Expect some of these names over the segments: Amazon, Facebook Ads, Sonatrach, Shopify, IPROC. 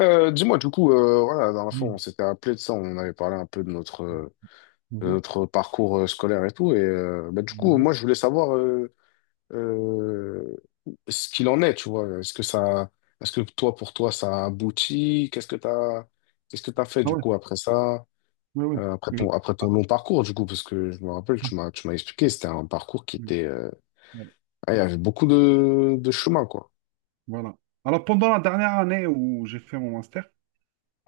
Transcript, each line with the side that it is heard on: left: Dis-moi, du coup, voilà, la dernière fois, on
right: Mmh.
left: s'était appelé de ça, on avait parlé un peu de
right: Mmh.
left: notre parcours scolaire et tout, et bah, du coup,
right: Mmh.
left: moi, je voulais savoir euh, ce qu'il en est, tu vois. Est-ce que toi, pour toi, ça a abouti? Qu'est-ce que t'as fait,
right: Ah
left: du
right: ouais,
left: coup, après ça,
right: ouais, ouais,
left: après ton,
right: oui.
left: long parcours, du coup, parce que je me rappelle, tu m'as expliqué, c'était un parcours qui
right: Oui,
left: était,
right: ouais,
left: il y avait beaucoup de chemin, quoi.
right: voilà. Alors pendant la dernière année où j'ai fait mon master,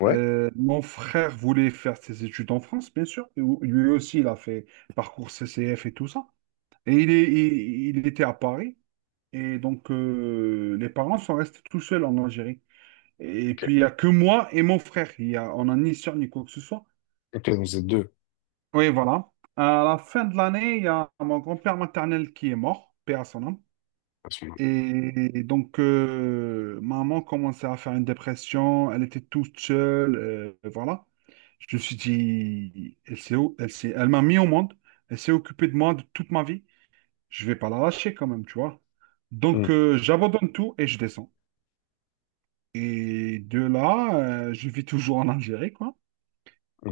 left: Ouais,
right: mon frère voulait faire ses études en France, bien sûr. Et lui aussi, il a fait parcours CCF et tout ça. Et il était à Paris. Et donc, les parents sont restés tout seuls en Algérie. Et
left: ok.
right: puis, il n'y a que moi et mon frère. Il y a, on n'a ni sœur ni quoi que ce soit.
left: Ok, donc vous êtes deux.
right: Oui, voilà. À la fin de l'année, il y a mon grand-père maternel qui est mort, père à son âme.
left: À ce moment.
right: Et donc, maman commençait à faire une dépression, elle était toute seule, voilà. Je me suis dit, elle s'est, au- elle s'est- elle m'a mis au monde, elle s'est occupée de moi de toute ma vie, je vais pas la lâcher quand même, tu vois.
left: Hmm.
right: Donc, j'abandonne tout et je descends. Et de là, je vis toujours en Algérie, quoi.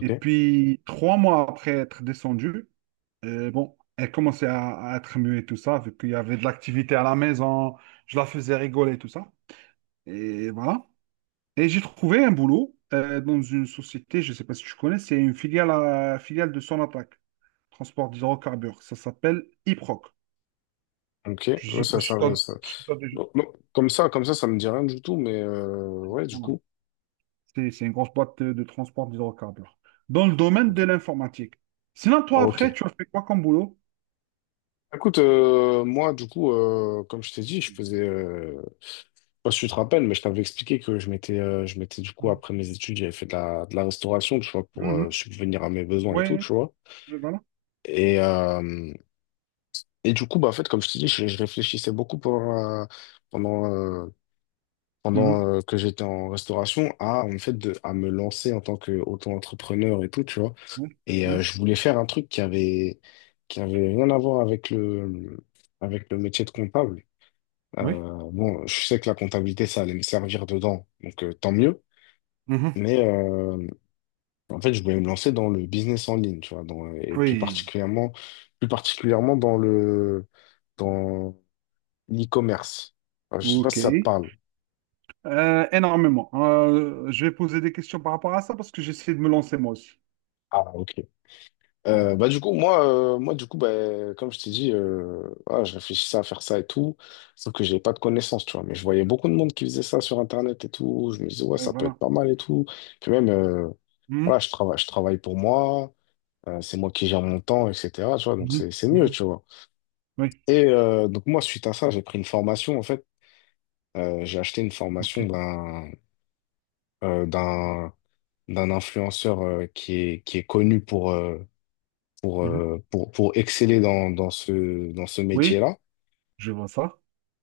right: Et puis, 3 mois après être descendu, bon, elle commençait à être mieux et tout ça, vu qu'il y avait de l'activité à la maison, je la faisais rigoler et tout ça. Et voilà. Et j'ai trouvé un boulot dans une société, je ne sais pas si tu connais, c'est une filiale, filiale de Sonatrach, transport d'hydrocarbures. Ça s'appelle IPROC.
left: ok.
right: Je ne
left: Ouais,
right: sais
left: ça,
right: pas
left: ça,
right: si tu
left: ouais,
right: as,
left: ça.
right: si t'as déjà...
left: Non, non, comme ça me dit rien du tout, mais ouais, du
right: Voilà.
left: coup.
right: C'est une grosse boîte de transport d'hydrocarbures. Dans le domaine
left: Ok.
right: de l'informatique. Sinon, toi,
left: Ok.
right: après, tu as fait quoi comme boulot?
left: Écoute, moi, du coup, comme je t'ai dit, je faisais. Je sais pas si tu te rappelles, mais je t'avais expliqué que je m'étais, du coup, après mes études, j'avais fait de la, restauration, tu vois, pour
right: Mhm.
left: subvenir à mes besoins et tout,
right: Ouais,
left: tu vois.
right: ouais, voilà.
left: Et, euh, et du coup, bah, en fait, comme je t'ai dit, je réfléchissais beaucoup pendant, pendant, euh, pendant
right: Mhm.
left: que j'étais en restauration en fait, à me lancer en tant qu'auto-entrepreneur et tout, tu vois.
right: Oui,
left: Et
right: oui,
left: je voulais faire un truc qui avait, rien à voir avec le métier de comptable.
right: oui.
left: Bon, je sais que la comptabilité, ça allait me servir dedans, donc tant mieux.
right: Mhm.
left: Mais en fait, je voulais me lancer dans le business en ligne, tu vois, et plus
right: Oui.
left: particulièrement, dans le, dans l'e-commerce. Je sais pas
right: Ok.
left: si ça te parle.
right: Énormément. Je vais poser des questions par rapport à ça parce que j'essaie de me lancer moi aussi.
left: Ah, ok. Bah, du coup, moi, du coup, bah, comme je t'ai dit, je réfléchissais à faire ça et tout, sauf que j'avais pas de connaissances, tu vois, mais je voyais beaucoup de
right: Mhm.
left: monde qui faisait ça sur internet et tout, je me disais, ouais,
right: Oui,
left: ça peut être
right: voilà.
left: pas mal, et tout, puis même,
right: Mhm.
left: voilà, je travaille pour moi, c'est moi qui gère mon temps, etc., tu vois, donc
right: Mhm.
left: c'est mieux,
right: Mhm.
left: tu vois.
right: Oui,
left: Et donc, moi, suite à ça, j'ai pris une formation, en fait. J'ai acheté une
right: ok.
left: formation euh, d'un d'un influenceur, qui est connu pour,
right: Mhm.
left: pour exceller dans dans ce
right: Oui,
left: métier-là.
right: je vois ça.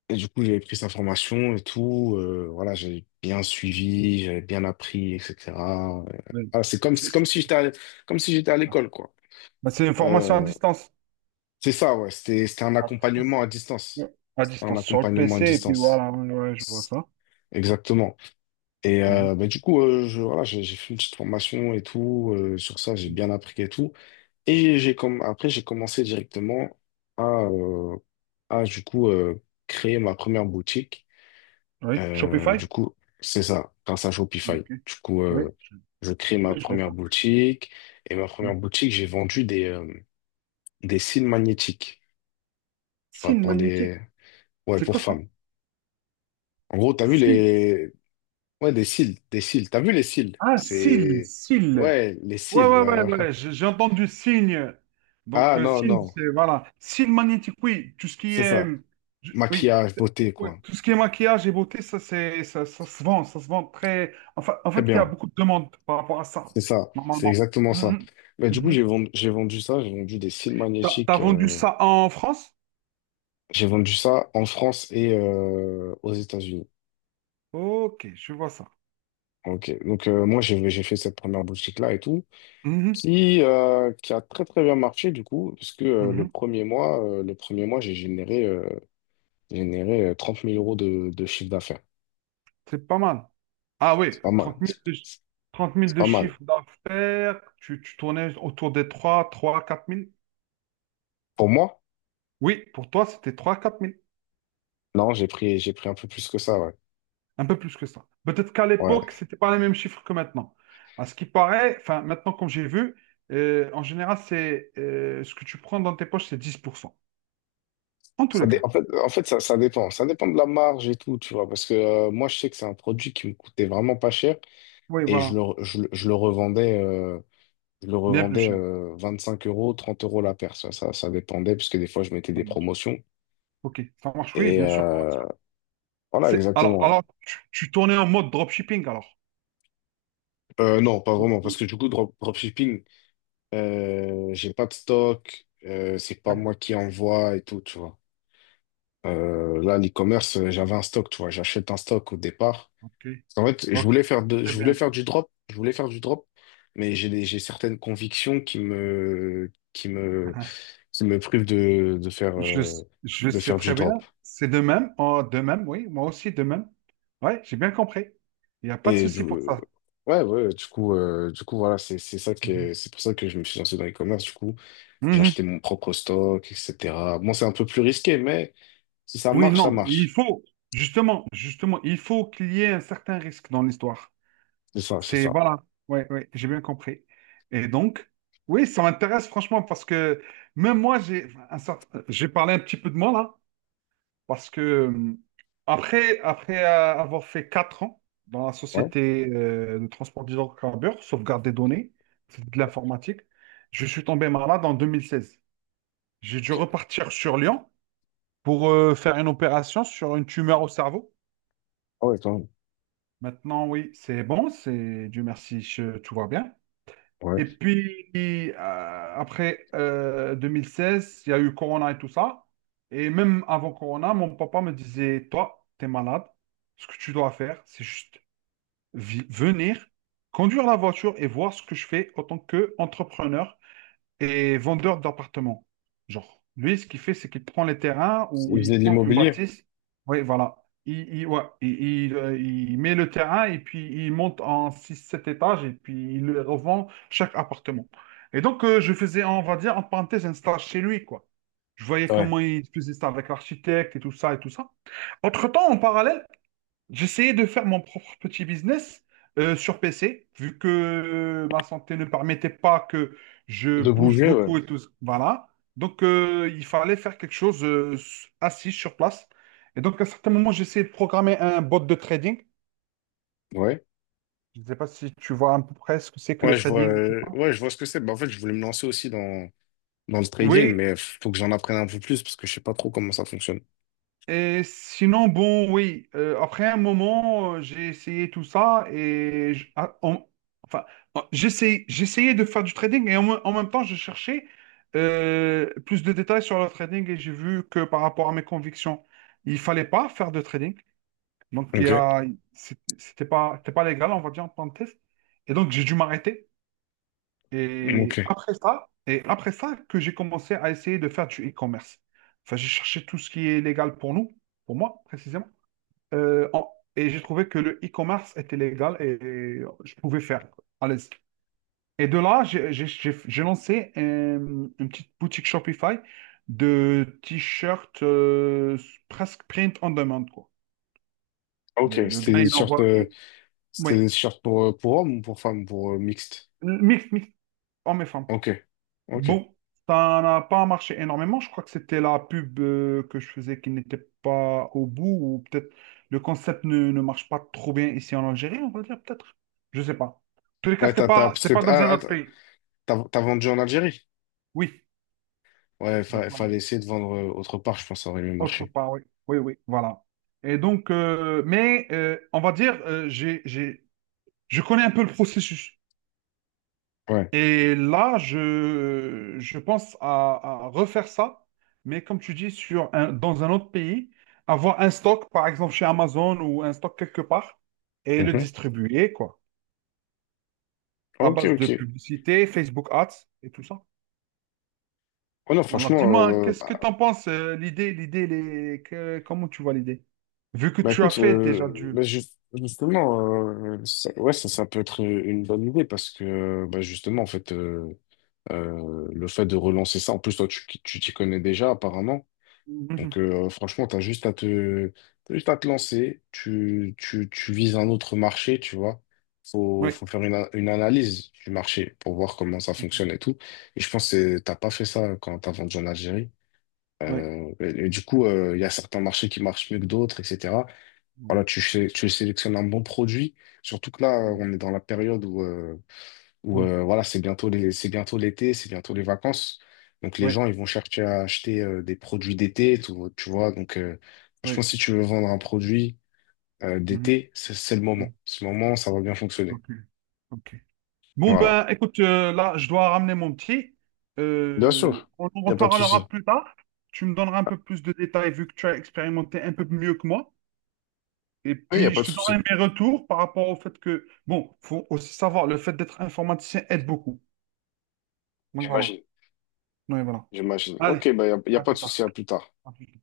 left: Et du coup, j'avais pris sa formation et tout. Voilà, j'avais bien suivi, j'avais bien appris, etc. Euh,
right: Oui.
left: voilà,
right: C'est
left: c'est comme
right: c'est-
left: si
right: c'est
left: j'étais comme si j'étais à
right: ça.
left: l'école, quoi.
right: Bah, c'est une formation à
left: Euh,
right: distance.
left: c'est ça, ouais. C'était un
right: À
left: accompagnement
right: distance.
left: à distance.
right: Ouais. À
left: Un
right: distance, sur le
left: accompagnement à
right: PC, et puis
left: distance.
right: voilà, ouais, ouais, je vois ça.
left: Exactement. Et
right: Mhm.
left: bah, du coup, voilà, j'ai fait une petite formation et tout. Sur ça, j'ai
right: Mhm.
left: bien appris et tout. Et j'ai commencé directement à, euh, à du coup, créer ma première boutique.
right: Oui,
left: Du
right: Shopify?
left: coup, c'est ça, grâce à Shopify.
right: Ok.
left: Du coup,
right: Oui,
left: je crée ma
right: je vois
left: première
right: ça.
left: boutique. Et ma première
right: Mhm.
left: boutique, j'ai vendu des cils magnétiques. Tu vois,
right: Signe
left: pour
right: magnétique,
left: les... Ouais,
right: c'est
left: pour
right: quoi ça?
left: femmes. En gros, t'as vu
right: Signe.
left: les, ouais, des cils. T'as vu les cils?
right: Ah, SIL,
left: C'est...
right: SIL.
left: Ouais, les
right: Ouais,
left: cils,
right: ouais,
left: ouais,
right: ouais, ouais,
left: voilà.
right: j'ai entendu signe. Donc,
left: Ah non,
right: signe,
left: non,
right: c'est, voilà. Signe magnétique, oui, tout ce qui
left: c'est
right: est,
left: ça.
right: oui,
left: Maquillage, beauté,
right: ouais,
left: quoi.
right: tout ce qui est maquillage et beauté, ça, c'est, ça se vend très. Enfin, en
left: Très
right: fait, il y a
left: bien,
right: beaucoup de demandes par rapport à ça,
left: c'est ça. C'est
right: normalement.
left: exactement ça.
right: Mhm.
left: Mais du coup,
right: Mhm.
left: j'ai vendu ça, j'ai vendu des cils
right: T'as
left: magnétiques.
right: vendu ça en France?
left: J'ai vendu ça en France et aux États-Unis.
right: Ok, je vois ça.
left: Ok, donc moi, j'ai fait cette première boutique-là et tout,
right: Mhm.
left: qui a très, très bien marché, du coup, parce que le
right: Mhm.
left: premier mois, j'ai généré, 30 000 euros de chiffre d'affaires.
right: C'est pas mal. Ah oui,
left: C'est pas mal.
right: trente mille de, chi- 30 000
left: C'est
right: de
left: pas mal.
right: chiffre d'affaires, tu tournais autour des trois quatre mille?
left: Pour moi,
right: Oui, pour toi, c'était trois quatre 000.
left: non, j'ai pris un peu plus que ça, ouais.
right: Un peu plus que ça. Peut-être qu'à
left: Ouais.
right: l'époque, c'était pas les mêmes chiffres que maintenant. À ce qui paraît, enfin, maintenant, comme j'ai vu, en général, c'est ce que tu prends dans tes poches, c'est 10%. En tous les cas.
left: En fait, ça dépend. Ça dépend de la marge et tout, tu vois. Parce que moi, je sais que c'est un produit qui me coûtait vraiment pas cher,
right: Oui,
left: et
right: voilà.
left: je le revendais,
right: Bien plus cher.
left: cinq euros, 30 € la paire. Ça dépendait parce que des fois, je mettais
right: Ça
left: des
right: marche.
left: promotions.
right: Ok, ça marche, oui,
left: Et
right: bien sûr. Pour la tire.
left: voilà,
right: Alors,
left: exactement.
right: tu tournais en mode dropshipping, alors?
left: Non, pas
right: Ou-
left: vraiment. Parce
right: ou-
left: que du coup, dropshipping, j'ai pas de stock. C'est pas
right: Ouais.
left: moi qui envoie et tout, tu vois. Là, l'e-commerce, j'avais un stock, tu vois, j'achète un stock au départ.
right: Ok,
left: En fait,
right: ok. Très
left: je voulais
right: bien. Ça.
left: faire du drop, mais j'ai certaines convictions qui me privent
right: Je le
left: de
right: sais
left: faire du
right: très bien.
left: drop.
right: C'est de même. Oh, de même, oui. Moi aussi, de même. Ouais, j'ai bien compris. Il n'y a pas de
left: Et
right: souci pour ça.
left: ouais, ouais, du coup, voilà,
right: Mhm.
left: c'est pour ça que je me suis lancé dans l'e-commerce, du coup. J'ai
right: Mhm.
left: acheté mon propre stock, etc. Bon, c'est un peu plus risqué, mais si ça
right: Oui,
left: marche, ça
right: non, il
left: marche.
right: faut, justement, il faut qu'il y ait un certain risque dans l'histoire.
left: C'est ça, c'est
right: C'est,
left: ça.
right: voilà, ouais, ouais, j'ai bien compris. Et donc, oui, ça m'intéresse franchement parce que même moi, j'ai parlé un petit peu de moi là, parce que après avoir fait 4 ans dans la
left: Ouais.
right: société de transport d'hydrocarbures, sauvegarde des données, c'est de l'informatique, je suis tombé malade en 2016. J'ai dû
left: Ok.
right: repartir sur Lyon pour faire une opération sur une tumeur au cerveau.
left: Ah ouais, quand même.
right: Maintenant, oui, c'est bon, c'est Dieu merci, tout va bien.
left: Ouais.
right: Et puis, après 2016, il y a eu Corona et tout ça. Et même avant Corona, mon papa me disait, toi, t'es malade, ce que tu dois faire, c'est juste venir, conduire la voiture et voir ce que je fais en tant qu'entrepreneur et vendeur d'appartements. Genre, lui, ce qu'il fait, c'est qu'il prend les terrains ou
left: Il
right: il
left: faisait de
right: prend une
left: l'immobilier.
right: bâtisse. Oui, voilà. Ouais, il met le terrain et puis il monte en 6 7 étages et puis il le revend chaque appartement. Et donc, je faisais, on va dire, en parenthèse, un stage chez lui, quoi. Je voyais
left: Ouais.
right: comment il faisait ça avec l'architecte et tout ça et tout ça. Entre-temps, en parallèle, j'essayais de faire mon propre petit business sur PC, vu que ma santé ne permettait pas que je
left: De
right: bouge
left: bouger, ouais.
right: beaucoup et tout ça. Voilà. Donc, il fallait faire quelque chose assis sur place. Et donc, à un certain moment, j'ai essayé de programmer un bot de trading.
left: Ouais.
right: Je ne sais pas si tu vois à peu près ce que c'est que le
left: Ouais,
right: trading et tout ça.
left: ouais, je vois ce que c'est. Bah, en fait, je voulais me lancer aussi dans le trading,
right: Oui,
left: mais faut que j'en apprenne un peu plus parce que je sais pas trop comment ça fonctionne.
right: et sinon, bon, oui, après un moment, j'ai essayé tout ça et enfin, j'essayais de faire du trading et en même temps, je cherchais plus de détails sur le trading et j'ai vu que par rapport à mes convictions, il fallait pas faire de trading. Donc, il y
left: Ok.
right: a, c'est- c'était pas légal, on va dire, en tant que test. Et donc, j'ai dû m'arrêter.
left: Ok.
right: Et après ça que j'ai commencé à essayer de faire du e-commerce. Enfin, j'ai cherché tout ce qui est légal pour nous, pour moi précisément. Et j'ai trouvé que le e-commerce était légal et je pouvais faire à l'aise. Et de là, j'ai lancé une petite boutique Shopify de t-shirts presque print on demand, quoi.
left: Ok.
right: Le gars, il envoie. Oui,
left: C'était des shorts pour hommes ou pour femmes, pour mixte.
right: mix, hommes et femmes.
left: Ok. Ok.
right: Bon, ça n'a pas marché énormément. Je crois que c'était la pub que je faisais qui n'était pas au bout, ou peut-être le concept ne marche pas trop bien ici en Algérie, on va dire peut-être. Je sais pas. En tous les cas,
left: Ouais, parce
right: c'était
left: que
right: pas dans un
left: t'as, ah, ah,
right: autre
left: t'as,
right: pays.
left: t'as t'as vendu en Algérie.
right: Oui.
left: Ouais,
right: Donc voilà.
left: fallait essayer de vendre autre part, je pense, ça aurait mieux
right: Autre
left: marché.
right: part, oui. Oui, oui, voilà. Et donc, mais on va dire, je connais un peu le processus.
left: Ouais.
right: Et là, je pense à refaire ça, mais comme tu dis, dans un autre pays, avoir un stock, par exemple chez Amazon ou un stock quelque part, et le
left: Mhm.
right: distribuer, quoi, à
left: Ok,
right: base de
left: ok.
right: publicité, Facebook Ads et tout ça.
left: Oh non,
right: Alors,
left: franchement,
right: dis-moi,
left: euh,
right: qu'est-ce que tu en penses, l'idée, l'idée, comment tu vois l'idée? Vu que
left: bah
right: tu as
left: écoute,
right: fait déjà
left: là,
right: du...
left: justement, ça peut être une bonne idée parce que bah, justement, en fait, le fait de relancer ça, en plus, toi, tu t'y connais déjà apparemment. Donc
right: Mhm.
left: franchement, t'as juste à te lancer. Tu vises un autre marché, tu vois.
right: Oui,
left: Faut faire une analyse du marché pour voir comment ça
right: oui,
left: fonctionne et tout. Et je pense que t'as pas fait ça quand t'as vendu en Algérie.
right: oui,
left: Et du coup, il y a certains marchés qui marchent mieux que d'autres, etc. Voilà,
right: oui,
left: tu sélectionnes un bon produit, surtout que là, on est dans la période où voilà, c'est bientôt l'été, c'est bientôt les vacances. Donc les
right: oui,
left: gens, ils vont chercher à acheter des produits d'été, tout, tu vois. Donc je pense
right: oui.
left: que si tu veux vendre un produit
right: Mhm.
left: d'été, c'est le moment.
right: Mhm.
left: Ce moment, ça va bien fonctionner.
right: Ok, ok. Bon,
left: Voilà.
right: ben, écoute, là, je dois ramener mon petit.
left: Bien sûr,
right: On en
left: il n'y a pas de
right: reparlera
left: souci.
right: plus tard. Tu me donneras un peu plus de détails vu que tu as expérimenté un peu mieux que moi. Et
left: Oui, il n'y a
right: puis,
left: pas
right: je
left: de
right: te
left: souci.
right: donnerai mes retours par rapport au fait que, bon, faut aussi savoir, le fait d'être informaticien aide beaucoup. Donc voilà.
left: J'imagine.
right: Donc, voilà.
left: J'imagine.
right: Allez,
left: Ok, bah, y a
right: à
left: pas
right: plus
left: de souci,
right: tard.
left: à plus tard.
right: À plus.